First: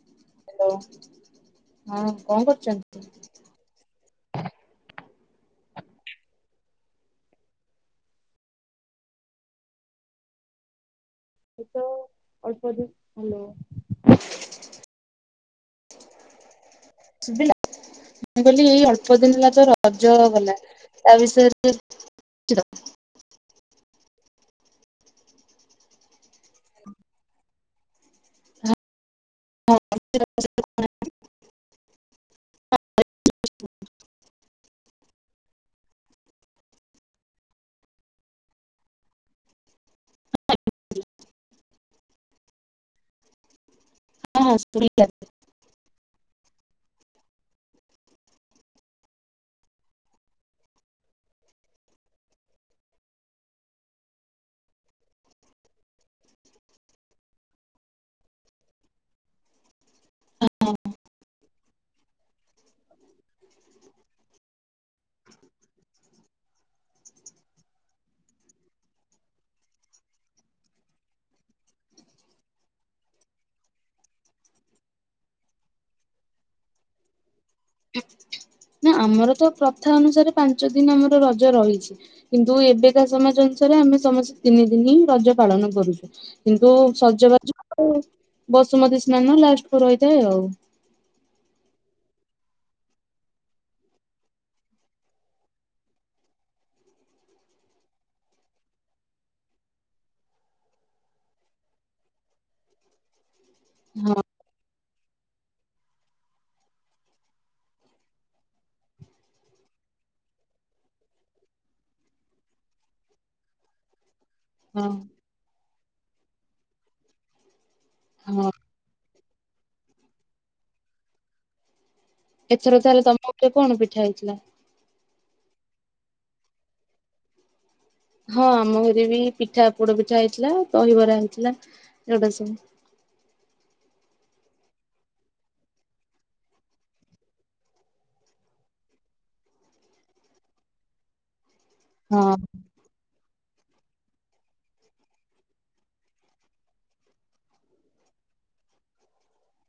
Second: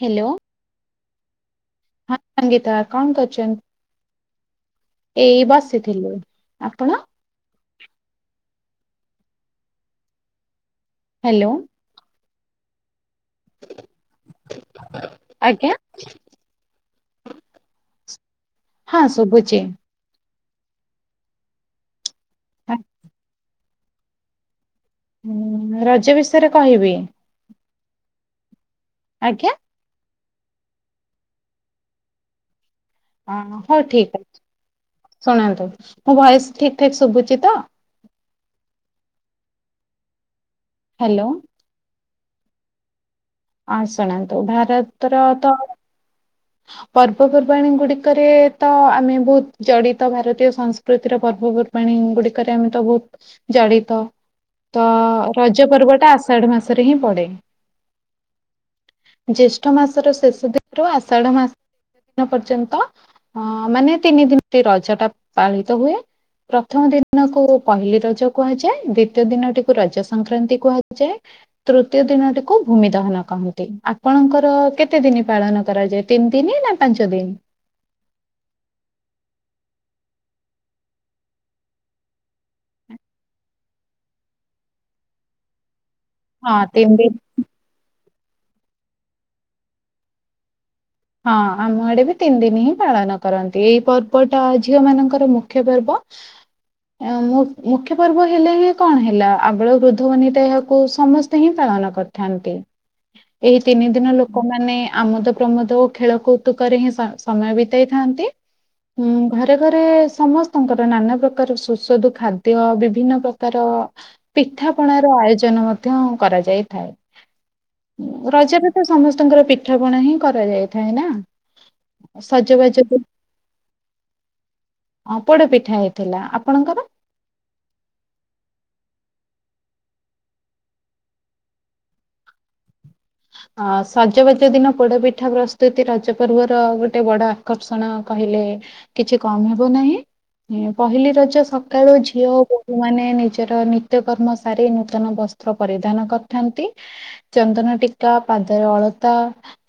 Hello hello ହଁ କଣ ସଙ୍ଗୀତା କରୁଛନ୍ତି? କଣ କରୁଛନ୍ତି। ଏଇ ବସିଥିଲୁ ଆପଣ? ହେଲୋ ଏ ତ ଅଳ୍ପ ଦିନ ଭଲ [unintelligible] ଆଜ୍ଞା। ଦେଲା, ମୁଁ କହିଲି ହଁ ଅଳ୍ପ ଦିନରେ ଶୁଭୁଛି ତ ର ରଜ ଗଲା ତା ବିଷୟରେ ତ କିଛି ହଁ ରଜ ବିଷୟରେ କହିବି? ଆଜ୍ଞା। [unintelligible] ହଁ ହଁ ହଉ ଠିକ୍ ଅଛି ଶୁଣନ୍ତୁ ମୁଁ ଭୟସ ଠିକ ଠିକ ଶୁଭୁଛି ତ। ହେଲୋ। ହଁ ଶୁଣନ୍ତୁ ଭାରତର ତ ପର୍ବପର୍ବାଣୀ ଗୁଡିକରେ ତ ଆମେ ବହୁତ ଜଡିତ ଭାରତୀୟ ସଂସ୍ ପ୍ରକୃତିର ପର୍ବପର୍ବାଣୀ ଗୁଡିକରେ ଆମେ ତ ବହୁତ ଜଡିତ। ତ ରଜ ପର୍ବ ଟା ଆଷାଢ ମାସରେ ହିଁ ପଡେ। ଜ୍ୟେଷ୍ଠ ମାସ ମାସର ଶେଷ ଦିନଠୁ ଆଷାଢ ମାସ ପର୍ଯ୍ୟନ୍ତ ଅ ମାନେ ତିନି ଦିନ ରଜ ସେଟା ପାଳିତ ହୁଏ। ପ୍ରଥମ ଦିନକୁ ପହିଲି ରଜ କୁହାଯାଏ ଦ୍ଵିତୀୟ ଦିନଟିକୁ ରଜ ସଂକ୍ରାନ୍ତି କୁହାଯାଏ। ତୃତୀୟ ଦିନଟିକୁ ଭୂମି ଦହନ କହନ୍ତି ଆପଣଙ୍କର କେତେ ଦିନି ପାଳନ କରାଯାଏ। ତିନି ଦିନି ନା ପାଞ୍ଚ ଦିନ। ନା ଆମର ତ ପ୍ରଥା ଅନୁସାରେ ପାଞ୍ଚ ଦିନ ଆମର ରଜ ରହିଛି। କିନ୍ତୁ ଏବେକା ସମାଜ ଅନୁସାରେ ଆମେ ସମସ୍ତେ ତିନି ଦିନି ହିଁ ରଜ ପାଳନ କରୁଛୁ। ହଁ କିନ୍ତୁ ତିନି ଦିନ ସଜବାଜ ଆଉ ବସୁମତୀ ସ୍ନାନ ଲାଷ୍ଟ କୁ ରହିଥାଏ ଆଉ। ହଁ ଆମ ଆଡେ ବି ତିନି ଦିନ ହିଁ ପାଳନ କରନ୍ତି ଏଇ ପର୍ବଟା ଝିଅ ମାନଙ୍କର ମୁଖ୍ୟ ପର୍ବ [unintelligible] ମୁଖ୍ୟ ପର୍ବ ହେଲେ କଣ ହେଲା ଆବାଳ ବୃଦ୍ଧବନିତା ଏହାକୁ ସମସ୍ତେ ହିଁ ପାଳନ କରିଥାନ୍ତି ଏହି ତିନି ଦିନ ହଁ ଲୋକମାନେ ଆମୋଦ ପ୍ରମୋଦ ଖେଳ କୌତୁକ ହିଁ ସମୟ ବିତେଇଥାନ୍ତି ହୁଁ ଘରେ ଘରେ ସମସ୍ତଙ୍କର ନାନା ପ୍ରକାର ସୁସ୍ୱାଦୁ ଖାଦ୍ୟ ବିଭିନ୍ନ ପ୍ର ତର [unintelligible] ହଁ ପିଠାପଣା ର ଆୟୋଜନ ମଧ୍ୟ କରାଯାଇଥାଏ ହଁ ରଜ ସମସ୍ତଙ୍କର ପିଠାପଣା ହିଁ କରାଯାଇଥାଏ ନା। ସଜବାଜ ଏଥର ବି ତାହେଲେ ତମେ କଣ ପିଠା ହେଇଥିଲା? ହଁ ପୋଡ ପିଠା ହେଇଥିଲା ଆପଣଙ୍କର? ହଁ ଆମ ଘରେ ବି ପିଠା ପୋଡ ପିଠା ହେଇଥିଲା ଦହିବରା ହେଇଥିଲା ଯୋଉଟା ସବୁ। ଅ ସଜବାଜ ଦିନ ପୋଡପିଠା ପ୍ରସ୍ତୁତି ରଜ ପର୍ବର ଗୋଟେ ବଡ ଆକର୍ଷଣ କହିଲେ କିଛି କମ ହେବ ନାହିଁ ପହିଲି ରଜ ସକାଳୁ ଝିଅ ମାନେ ନିଜର ନିତ୍ୟକର୍ମ ସାରି ନୂତନ ବସ୍ତ୍ର ପରିଧାନ କରିଥାନ୍ତି। ଚନ୍ଦନ ଟିକ ା ପାଦରେ ଅଳତା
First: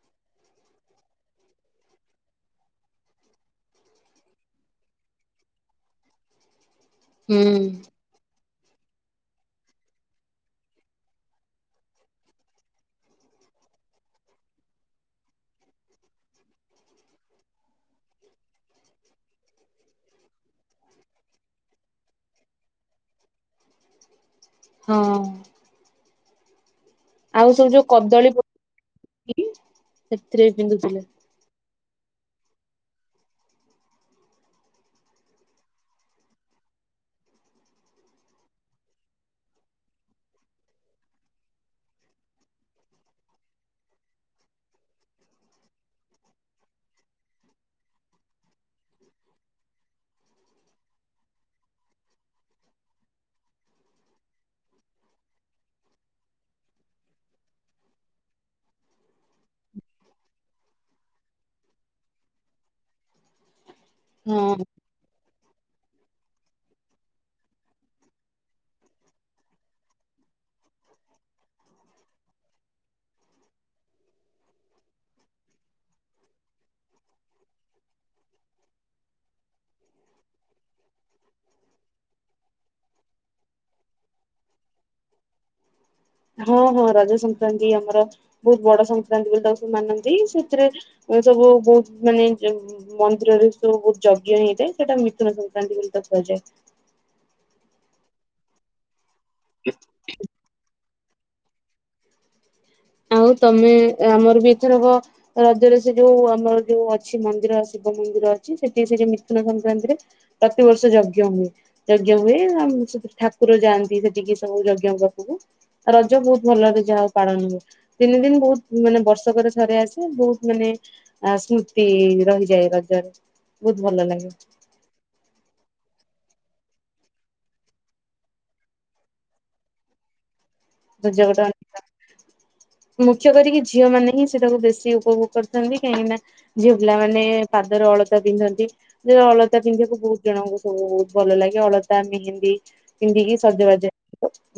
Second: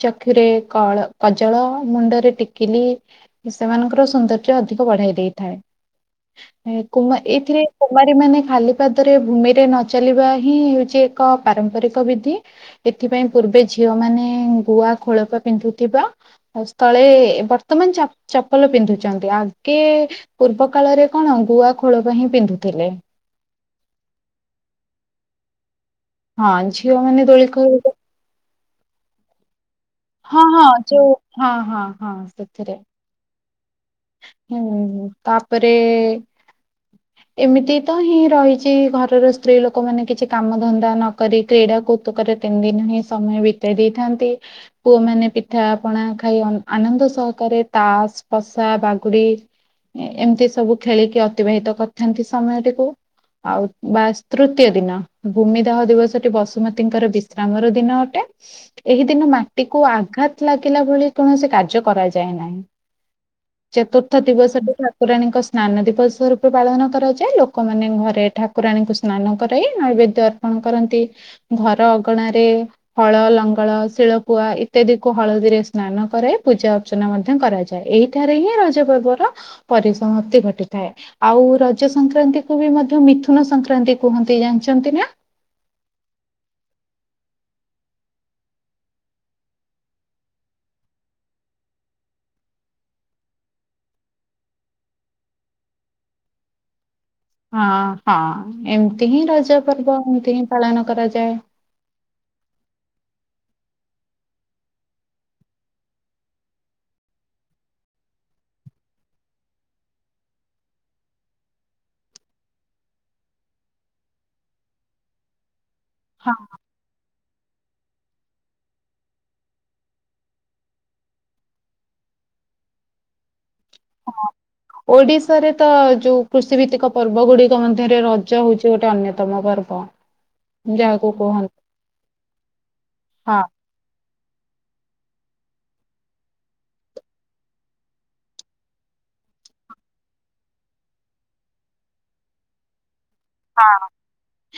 ଚକ୍ଷୁରେ କଜଳ ମୁଣ୍ଡରେ ଟିକିଲି ସେମାନଙ୍କର ସୌନ୍ଦର୍ଯ୍ୟ ଅଧିକ ବଢାଇ ଦେଇଥାଏ କୁ ହୁଁ ଏଇଥିରେ କୁମାର ମାନେ ଖାଲି ପାଦରେ ଭୂମିରେ ନଚଲିବା ହିଁ ହେଉଛି ଏକ ପାରମ୍ପରିକ ବିଧି। ଏଥିପାଇଁ ପୂର୍ବେ ଝିଅ ମାନେ ଗୁଆ ଖୋଳପ ପିନ୍ଧୁଥିବା ହ ସ୍ଥଳେ ବର୍ତ୍ତମାନ ଚପ୍ ଚପଲ ପିନ୍ଧୁଛନ୍ତି ଆଗେ ପୂର୍ବ କାଳରେ କଣ ଗୁଆ ଖୋଳ ପାଇଁ ହିଁ ପିନ୍ଧୁଥିଲେ ହଁ ହଁ ଝିଅ ମାନେ ଦୋଳି ଖ କଦଳୀ ପୁ କିର [unintelligible] ହଁ ହଁ ଯୋଉ ହଁ ହଁ ହଁ ସେଥିରେ ହୁଁ ତାପରେ ଏମିତି ତ ହିଁ ରହିଛି ଘରର ସ୍ତ୍ରୀ ଲୋକମାନେ କିଛି କାମ ଧନ୍ଦା ନକରି କ୍ରୀଡାକୁ ତୁକରେ ତିନି ଦିନ ହିଁ ସମୟ ବିତେଇ ଦେଇଥାନ୍ତି। ପୁଅମାନେ ପିଠା ପଣା ଖାଇ ଆନ ଆନନ୍ଦ ସହକାରେ ତାସ ପଶ୍ ଷା ବାଗୁଡି ଏ ଏମିତି ସବୁ ଖେଳିକି ଅତିବାହିତ କରିଥାନ୍ତି ସମୟଟିକୁ ଆଉ ବା ଶ୍ ତୃତୀୟ ଦିନ ଭୂମିଦାହ ଦିବସଟି ବସୁମତୀଙ୍କର ବିଶ୍ରାମର ଦିନ ଅଟେ ଏହି ଦିନ ମାଟିକୁ ଆଘାତ ଲାଗିଲା ଭଳି କୌଣସି କାର୍ଯ୍ୟ କରାଯାଏ ନାହିଁ। ଚତୁର୍ଥ ହଁ ଦିବସରେ ଠାକୁରାଣୀଙ୍କ ଶ୍ ସ୍ନାନ ଦିବସ ରୂପେ ପାଳନ କରାଯାଏ ଲୋକମାନେ ଘରେ ଠାକୁରାଣୀଙ୍କୁ ସ୍ନାନ କରାଇ ନୈବେଦ୍ୟ କଣ କରନ୍ତି? ଘର ଅଗଣା ରେ ଫଳ ଲଙ୍ଗଳ ଶିଳପୁଆ ଇତ୍ୟାଦି କୁ ହଳଦୀରେ ସ୍ନାନ କରାଇ ପୂଜା ଅର୍ଚ୍ଚନା ମଧ୍ୟ କରାଯାଏ ଏଇ ଏଠାରେ ହିଁ ରଜ ପର୍ବର ପରିସମତ୍ତି ଘଟିଥାଏ। ଆଉ ରଜ ସଂକ୍ରାନ୍ତି କୁ ବି ମଧ୍ୟ ମିଥୁନ ସଂକ୍ରାନ୍ତି କୁହନ୍ତି ଜାଣିଛନ୍ତି ନା ହଁ ହଁ ରଜ ସଂକ୍ରାନ୍ତି ଆମର ବହୁତ ବଡ ସଂକ୍ରକ୍ରାନ୍ତି ବୋଲି ତା ସବୁ ମାନନ୍ତି ସେଥିରେ ସବୁ ବହୁତ ମାନେ ଜ୍ ମନ୍ଦିରରେ ସବୁ ବହୁତ ଯଜ୍ଞ ହେଇଥାଏ ସେଇଟା ମିଥୁନ ସଂକ୍ରାନ୍ତି ବୋଲି ତ କୁହାଯାଏ। ହଁ ହଁ ଏମିତି ହିଁ ରଜ ପର୍ବ ଏମିତି ହିଁ ପାଳନ କରାଯାଏ। ଆଉ ତମେ ଆମର ବି ଏଥରବ ରଜରେ ସେ ଯୋଉ ଆମର ଯୋଉ ଅଛି ମନ୍ଦିର ଶିବ ମନ୍ଦିର ଅଛି ସେଠି ସେ ଯୋଉ ମିଥୁନ ସଂକ୍ରାନ୍ତିରେ ତାତିବର୍ଷ ଯଜ୍ଞ ହୁଏ। ଯଜ୍ଞ ହୁଏ ଆଉ ଠାକୁର ଯାଆନ୍ତି ସେଠିକି ସବୁ ଯଜ୍ଞଙ୍କ ପାଖକୁ ଆ ରଜ ବହୁତ ଭଲରେ ଯାହାଉ ପାଳନ ହୁଏ। ତିନି ଦିନ ବହୁତ ମାନେ ବର୍ଷକରେ ସରେ ଆସେ ବହୁତ ମାନେ ଆ ସ୍ମୃତି ରହିଯାଏ ରଜରେ ବହୁତ ଭଲ ଲାଗେ। ଓଡ଼ିଶାରେ ତ ଯୋଉ କୃଷିଭିତ୍ତିକ ପର୍ବ ଗୁଡିକ ମଧ୍ୟରେ ରଜ ହଉଛି ଗୋଟେ ଅନ୍ୟତମ ପର୍ବ [inaudible] ରଜ ଗୋଟେ କୁହନ୍ତି ଅ [unintelligible] ମୁଖ୍ୟ ହଁ। କରିକି ଝିଅମାନେ ହିଁ ସେଟାକୁ ବେଶୀ ଉପଭୋଗ କରିଥାନ୍ତି କାହିଁକି ନା ଝିଅ ପିଲାମାନେ ପାଦର ଅଳତା ପିନ୍ଧନ୍ତି। ଯେ ଅଳତା ପିନ୍ଧିବାକୁ ବହୁତ ଜଣଙ୍କୁ ସବୁ ବହୁତ ଭଲ ଲାଗେ ଅଳତା ମେହେନ୍ଦୀ ପିନ୍ଧିକି ହଁ ସଜବାଜ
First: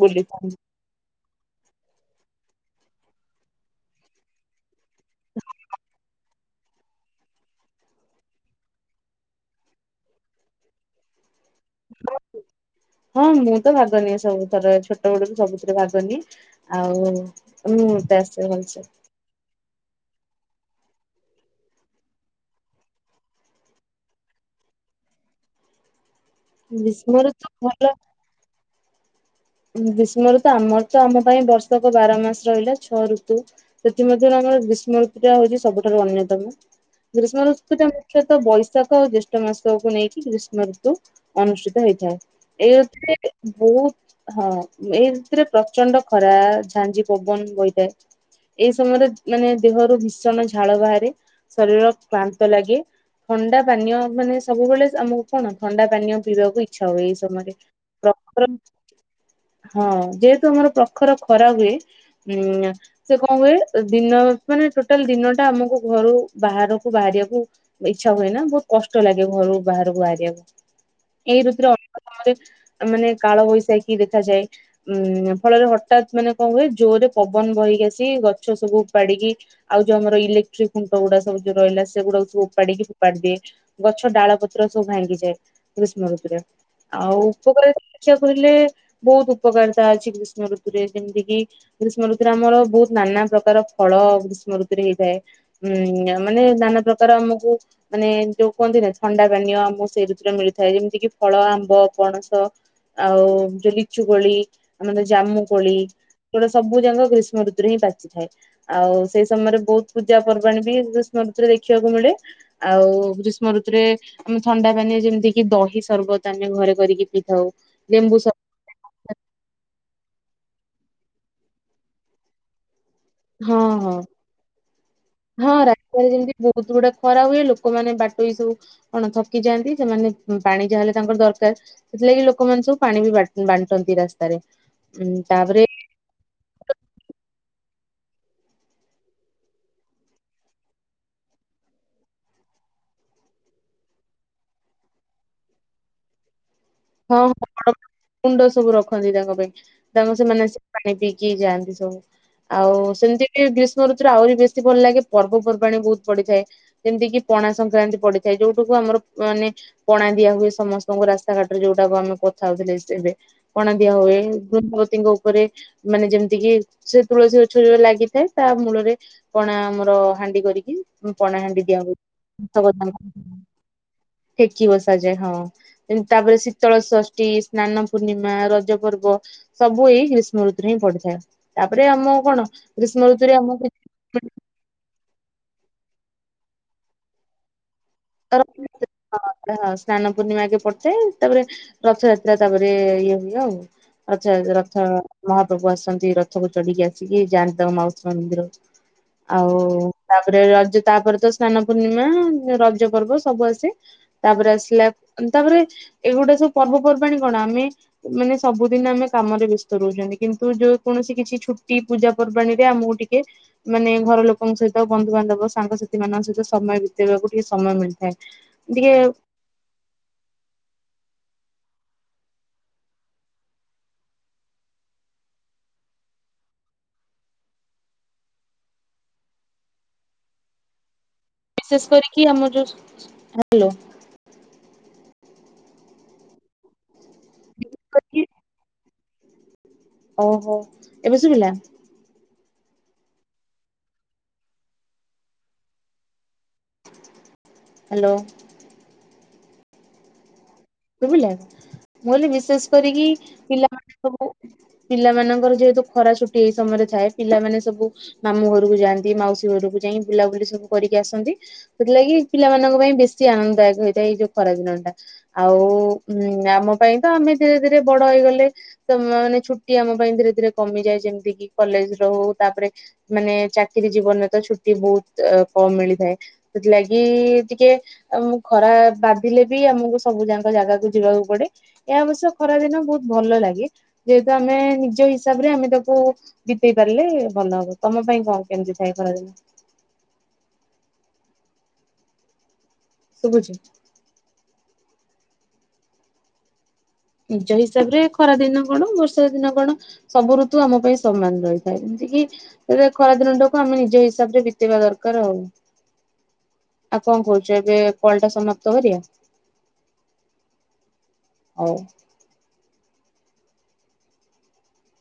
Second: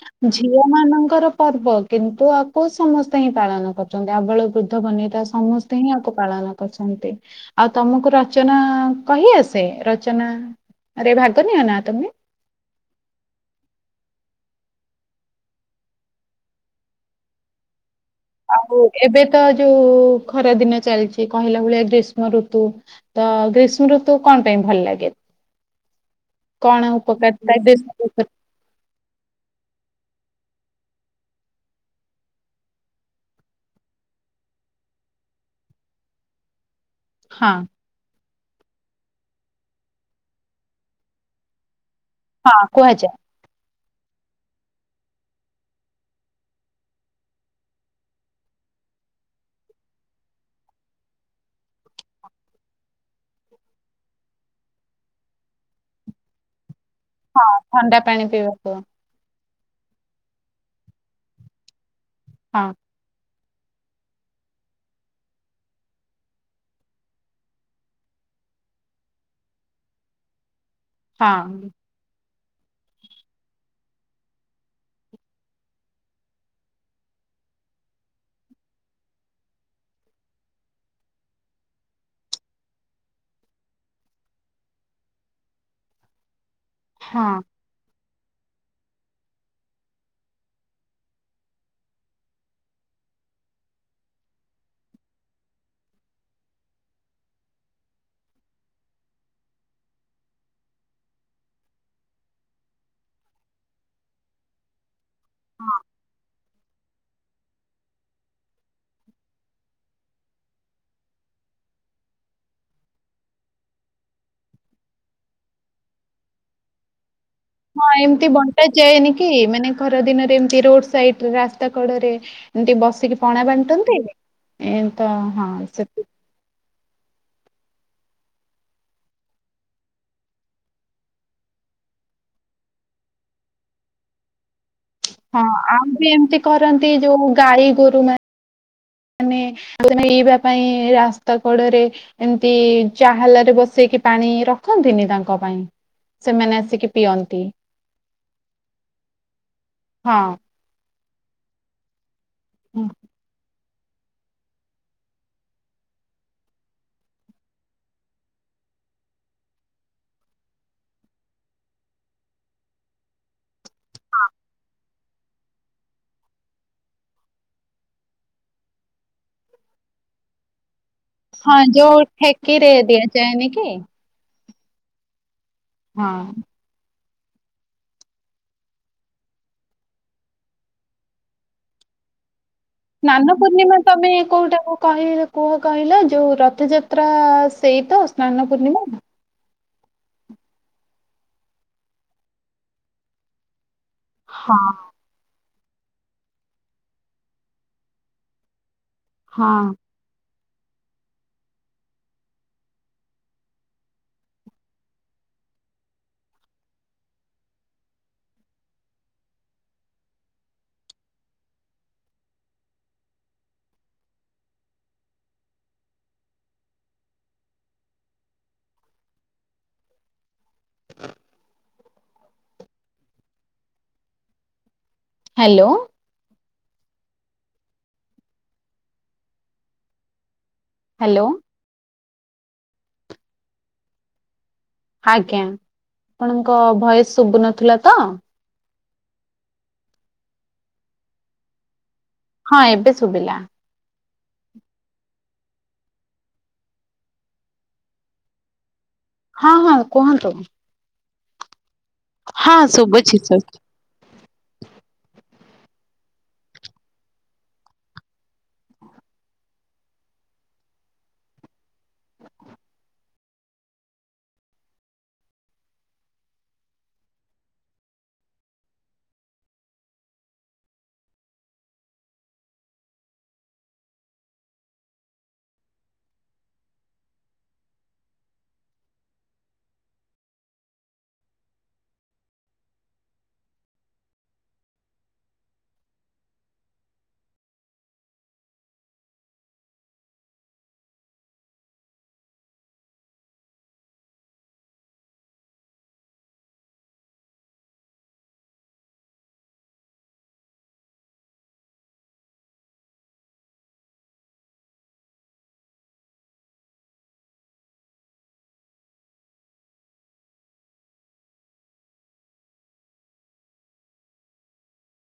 ବୁଲିଥାନ୍ତି। ଝିଅ ମାନଙ୍କର ପର୍ବ କିନ୍ତୁ ଆକୁ ସମସ୍ତେ ହିଁ ପାଳନ କରୁଛନ୍ତି ଆବଳ ବୃଦ୍ଧ ବନିଇତା ସମସ୍ତେ ହିଁ ଆକୁ ପାଳନ କରୁଛନ୍ତି। ଆଉ ତମକୁ ରଚନା କହିଆସେ। ରଚନା? ଆରେ ଭାଗ ନିିଅ ନା ତମେ? ହଁ ମୁଁ ତ ଭାଗ ନିଏ ସବୁ ଥର ଛୋଟ ବଡୁକୁ ସବୁଥିରେ ଭାଗନିଏ। ଆଉ ମୁଁ ତା ଶ୍ ଆଉ ଏବେ ତ ଯୋଉ ଖରା ଦିନ ଚାଲିଛି କହିଲା ଭଳିଆ ଗ୍ରୀଷ୍ମ ଋତୁ। ତ ଗ୍ରୀଷ୍ମ ଋତୁ କଣ ପାଇଁ ଭଲ ଲାଗେ? କଣ ଗ୍ରୀଷ୍ମ ଋତୁ ଉପକାରତା ଭଲ ଗ୍ରୀଷ୍ମଋତୁ ଗ୍ରୀଷ୍ମ ଋତୁ ଆମର ତ ଆମ ପାଇଁ ବର୍ଷକ ବାର ମାସ ରହିଲା ଛଅ ଋତୁ। ସେଥିମଧ୍ୟରୁ ଆମର ଗ୍ରୀଷ୍ମ ଋତୁଟା ହଉଛି ସବୁଠାରୁ ଅନ୍ୟତମ। ଗ୍ରୀଷ୍ମ ହଁ ଋତୁଟା ତଃ ବୈଶାଖ ଆଉ ଜ୍ୟେଷ୍ଠ ମାସକୁ ନେଇକି ଗ୍ରୀଷ୍ମ ଋତୁ ଅନୁଷ୍ଠିତ ହେଇଥାଏ। ହଁ ଏବେ କୁହାଯାଏ। ବି ବହୁତ। ହଁ ଏଇ ଋତୁରେ ପ୍ରଚଣ୍ଡ ଖରା ଝାଂଜି ପବନ ବହିଥାଏ। ଏଇ ସମୟରେ ମାନେ ଦେହରୁ ଭୀଷଣ ଝାଳ ବାହାରେ। ଶରୀର କ୍ଳାନ୍ତ ଲାଗେ। ଥଣ୍ଡା ପାନୀୟ ମାନେ ସବୁବେଳେ ଆମକୁ କଣ ଥଣ୍ଡା ପାନୀୟ ପିଇବାକୁ ଇଚ୍ଛା ହଁ ହୁଏ। ଥଣ୍ଡା ପାଣି ପିଇବାକୁ [unintelligible] ହଁ ଯେହେତୁ ଆମର ପ୍ରଖର ଖରା ହୁଏ ଉଁ- ହଁ ସେ କଣ ହୁଏ ଦିନ ମାନେ ଟୋଟାଲ ଦିନ ଟା ଆମକୁ ଘରୁ ବାହାରକୁ ବାହାରିବାକୁ- ଇଚ୍ଛା ହୁଏ ନା। ବହୁତ କଷ୍ଟ ଲାଗେ ଘରୁ ବାହାରକୁ ବାହାରିବାକୁ। ହଁ ଏଇ ଋତୁରେ [unintelligible] କାଳବୈଶାଖୀ ଦେଖାଯାଏ। ଉଁ ଫଳରେ ହଠାତ୍ ମାନେ କଣ ହୁଏ। ଜୋରରେ ପବନ ବହିକି ଆସି ଗଛ ସବୁ ଉପାଡ୍ଡୀ କି। ଆଉ ଯୋଉ ଆମର ଇଲେକ୍ଟ୍ରିକ୍ଖୁଣ୍ଟ ଗୁଡ଼ା ସବୁ ଯୋଉ ରହିଲା ସେଗୁଡ଼ା କୁ ସବୁ ଉପାଡ଼ିକି ଫପାଡ଼ି ଦିଏ। ଗଛ ଡାଳ ପତ୍ର ସବୁ ଭାଙ୍ଗିଯାଏ ଗ୍ରୀଷ୍ମ ଋତୁରେ। ଆଉ ହଁ ଉପକାରିତା ଦେଖିବା କହିଲେ ବହୁତ ଉପକାରିତା ଅଛି ଗ୍ରୀଷ୍ଣ ଋତୁରେ। ଯେମିତି କିି- ଗ୍ରୀଷ୍ମ ଋତୁରେ ଆମର ବହୁତ ନାନା ପ୍ରକାର ଫଳ ଗ୍ରୀଷ୍ମ ଋତୁରେ ହେଇଥାଏ। ହୁଁ ମାନେ ନାନା ପ୍ରକାର ଆମକୁ- ମାନେ ଯୋଉ କୁହନ୍ତି ନା ଥଣ୍ଡା ପାନୀୟ ଆମକୁ ସେଇ ଋତୁରେ ମିଳିଥାଏ। ଯେମିତି କିି ଫଳ ଆମ୍ବ ପଣସ ଆଉ ଯଉ ଲିଚୁ କୋଳି ଆମ ଜାମୁ କୋଳି ଅଗୁଡ଼ା ସବୁ - ସବୁ ଯାକ ଗ୍ରୀଷ୍ମ ଋତୁରେ ହିଁ ପାଚି ଥାଏ। ଆଉ ସେଇ ସମୟରେ ବହୁତ ପୂଜା ପର୍ବାଣୀ ବି ଗ୍ରୀଷ୍ମ ଋତୁରେ ଦେଖିବାକୁ ମିଳେ। ଆଉ ଗ୍ରୀଷ୍ମ ଋତୁରେ ଆମେ ଥଣ୍ଡା ପାନୀୟ ଯେମିତି କିି ଦହି ସରବତ ଆମେ ଘରେ କରିକି ପି- ହଁ ଏମିତି ବଣ- ଯାଏନି କି ମାନେ ଖରା ଦିନରେ ଏମତି ରୋଡ ସାଇଡ ରାସ୍ତା କଡ ରେ। ଏମିତି ବସିକି- ପଣା ହଁ ହଁ ବାଣ୍ଟନ୍ତି ଏ ତ ହଁ ସେ- ରାସ୍ତାରେ ଯେମିତି ବହୁତ ଗୁଡ଼େ ଖରା ହୁଏ। ଲୋକମାନୋନ ବାଟୋଇ ସବୁ ସବୁ- କଣ ଥକି ଯାଆନ୍ତି। ସେମାନେ ପାଣି ଯାହାହେଲେ ତାଙ୍କର ଦରକାର। ସେଥିଲାଗି ଲୋକମାନେ ସବୁ ପାଣି ବି ବାଣ୍ଟନ୍ତି ରାସ୍ତାରେ। ଉଁ ହଁ ତାପରେ ଆଉ ବି ଏମିତି କରନ୍ତି ଯୋଉ ଗାଈ ଗୋରୁ ମାନେ- ମାନେ ଆଉ ତମେ ଏଇଭଳିଆ ପାଇଁ ରାସ୍ତା କଡ଼ରେ - ଏମିତି ଚାହାଲ ରେ ବସେଇକି ପାଣି ରଖନ୍ତିନି ତାଙ୍କ ପାଇଁ ସେମାନେ ଆସିକି- ହଁ ହଁ ପିଅନ୍ତି ବଡ଼ ବଡ଼ କୁଣ୍ଡ ସବୁ ରଖନ୍ତି ତାଙ୍କ ପାଇଁ। ତାଙ୍କ ହଁ ସେମାନେ ଆସି - ପାଣି ପିଇକିି ଯାଆନ୍ତି ସବୁ ଆଉ ସେମିତି- ଗ୍ରୀଷ୍ମ ଋତୁରେ ଆହୁରି ବେଶୀ ଭଲ ଲାଗେ ପର୍ବପର୍ବାଣି ବହୁତ ପଡିିଯାଏ। ଯେମିତି କିି ପଣା ସଂକ୍ରାନ୍ତି ପଡିଥାଏ। ଯୋଉଠୁକୁ ଆମର ମାନେ ପଣା ଦିଆ ହୁଏ ସମସ୍ତଙ୍କୁ ରାସ୍ତା ଘାଟ - ଯୋଉଟାକୁ ଆମେ କଥା ହଉଥିଲେ ଏବେ କଣ ଦିଆ ହୁଏ ତେଙ୍କ ଉପରେ ମାନେ ଯେମିତିକି ସେ ତୁଳସୀ ଗଛ ଲାଗିଥାଏ ତା ମୂଳରେ କଣା ଆମର ହାଣ୍ଡି କରିକି ହଁ ପଣାହାାଣ୍ଡି ଦିଆ ଯୋଉ ଠେକିରେ ଦିଆଯାଏନି କି ହୁଏଠେକି ବସାଯାଏ ହଁ ହଁ ତାପରେ ଶୀତଳ ଷଷ୍ଠୀ ସ୍ନାନ ପୂର୍ଣ୍ଣିମା ରଜ ପର୍ବ ସବୁ ଏଇ ଗ୍ରୀଷ୍ମ ଋତୁରେ ହିଁ ପଡିଥାଏ ତାପରେ ଆମ କଣ ଗ୍ରୀଷ୍ମ ଋତୁରେ ନାନ ଆମକୁ ପୂର୍ଣିମା ତମେ କୋଉଟାକୁ କହ କୁହ କହିଲ ଯୋଉ ରଥଯାତ୍ରା ସେଇତାଟ ସ୍ନାନ ପୂର୍ଣିମା ହଁ ହଁ ସ୍ନାନ ପୂର୍ଣ୍ଣିମା ଆଗେ ପଢି ଥାଏ ତାପରେ ରଥଯାତ୍ରା ତାପରେ ଇଏ ହୁଏ ଆଉ ଆଚ୍ଛା ଆଚ୍ଛା ହଁ ରଥ ମହାପ୍ରଭୁ ଆସନ୍ତି ରଥକୁ ଚଢିକି ଆସିକି ଯାଆନ୍ତି ତାଙ୍କ ମାଉସୀ ମା ମନ୍ଦିର। ହଁ ଆଉ ତାପରେ ରଜ ତାପରେ ତ ସ୍ନାନ ପୂର୍ଣ୍ଣିମା ରଜ ପର୍ବ ସବୁ ଆସେ। ତାପରେ ଆସିଲା ତାପରେ ଏଗୋଟା ସବୁ ପର୍ବପର୍ବାଣିୀ କଣ ଆମେ ମାନେ ସବୁଦିନ ଆମେ କାମରେ ବ୍ୟସ୍ତ ରହୁଛନ୍ତି। କିନ୍ତୁ ଯୋଉ କୌଣସି କିଛି ଛୁଟି ପୂଜା ପର୍ବାଣୀରେ ଆମକୁ ଟିକେ ମାନେ ଘର ଲୋକଙ୍କ ସହିତ ବନ୍ଧୁବାନ୍ଧବ ସାଙ୍ଗସାଥି ମାନଙ୍କ ସହିତ ସମୟ ବିତେଇବାକୁ ଟିକେ ସମୟ ମିଳିଥାଏ ଟିକେ [inaudible] ହାଲୋ। ହାଲୋ। ବିଶେଷ କରିକି ଆମର ଯୋଉ ହାଲୋ ଆଜ୍ଞା ଆପଣଙ୍କ ଭଏସ ଶୁଭୁନଥିଲା ତ ଓହୋ ଏବେ ଶୁଭିଲା। ହଁ ଏବେ ଶୁଭିଲା। ହାଲୋ। ହଁ ହଁ କୁହନ୍ତୁ? ବୁଝିଲେ ମୁଁ କହିଲି ହଁ ବିଶେଷ କରିକି ଶୁଭୁଛି ଶୁ ପିଲାମାନେ ସବୁ ପିଲାମାନଙ୍କର ଯେହେତୁ ଖରା ଛୁଟି ଏଇ ସମୟରେ ଥାଏ ପିଲାମାନେ ସବୁ ମାମୁଁ ଘରକୁ ଯାଆନ୍ତି ମାଉସୀ ଘରକୁ ଯାଇ ବୁଲାବୁଲି ସବୁ କରିକି ଆସନ୍ତି। ସେଥିଲାଗି ପିଲାମାନଙ୍କ ପାଇଁ ବେଶୀ ଆନନ୍ଦଦାୟକ ହେଇଥାଏ ଏଇ ଯୋଉ ଖରାଦିନଟା। ଆଉ ଉ ଆମ ପାଇଁ ତ ଆମେ ଧୀରେ ଧୀରେ ବଡ ହେଇଗଲେ। ତ ମାନେ ଛୁଟି ଆମ ପାଇଁ ଧୀରେ ଧୀରେ କମିଯାଏ ଯେମିତି କିି କଲେଜରେ ହଉ ତାପରେ ମାନେ ଚାକିରି ଜୀବନରେ ତ ଛୁଟି ବହୁତ କମ ମିଳିଥାଏ। ସେଥିଲାଗି ଟିକେ ଆମକୁ ଖରା ବାଧିଲେ ବି ଆମକୁ ସବୁ ଯାଙ୍କ ଜାଗାକୁ ଯିବାକୁ ପଡେ ଏହା ଅବଶ୍ୟ ଖରା ଦିନ ବହୁତ ଭଲ ଲାଗେ। ଯେହେତୁ ଆମେ ନିଜ ହିସାବରେ ଆମେ ତାକୁ ବିତେଇ ପାରିଲେ ଭଲ ହବ ତମ ପାଇଁ କଣ କେମିତି ଥାଏ ଖରାଦିନ? ଶୁଭୁଛି। ନିଜ ହିସାବରେ ଖରା ଦିନ କଣ ବର୍ଷା ଦିନ କଣ? ସବୁ ଋତୁ ଆମ ପାଇଁ ସମାନ ରହିଥାଏ ଯେନ୍ତି କିି ସେ ଖରା ଦିନଟାକୁ ଆମେ ନିଜ ହିସାବରେ ବିତେଇବା ଦରକାର ଆଉ ଆଉ କଣ କହୁଛ ଏବେ କଲଟା ସମାପ୍ତ କରିବା। ହଉ।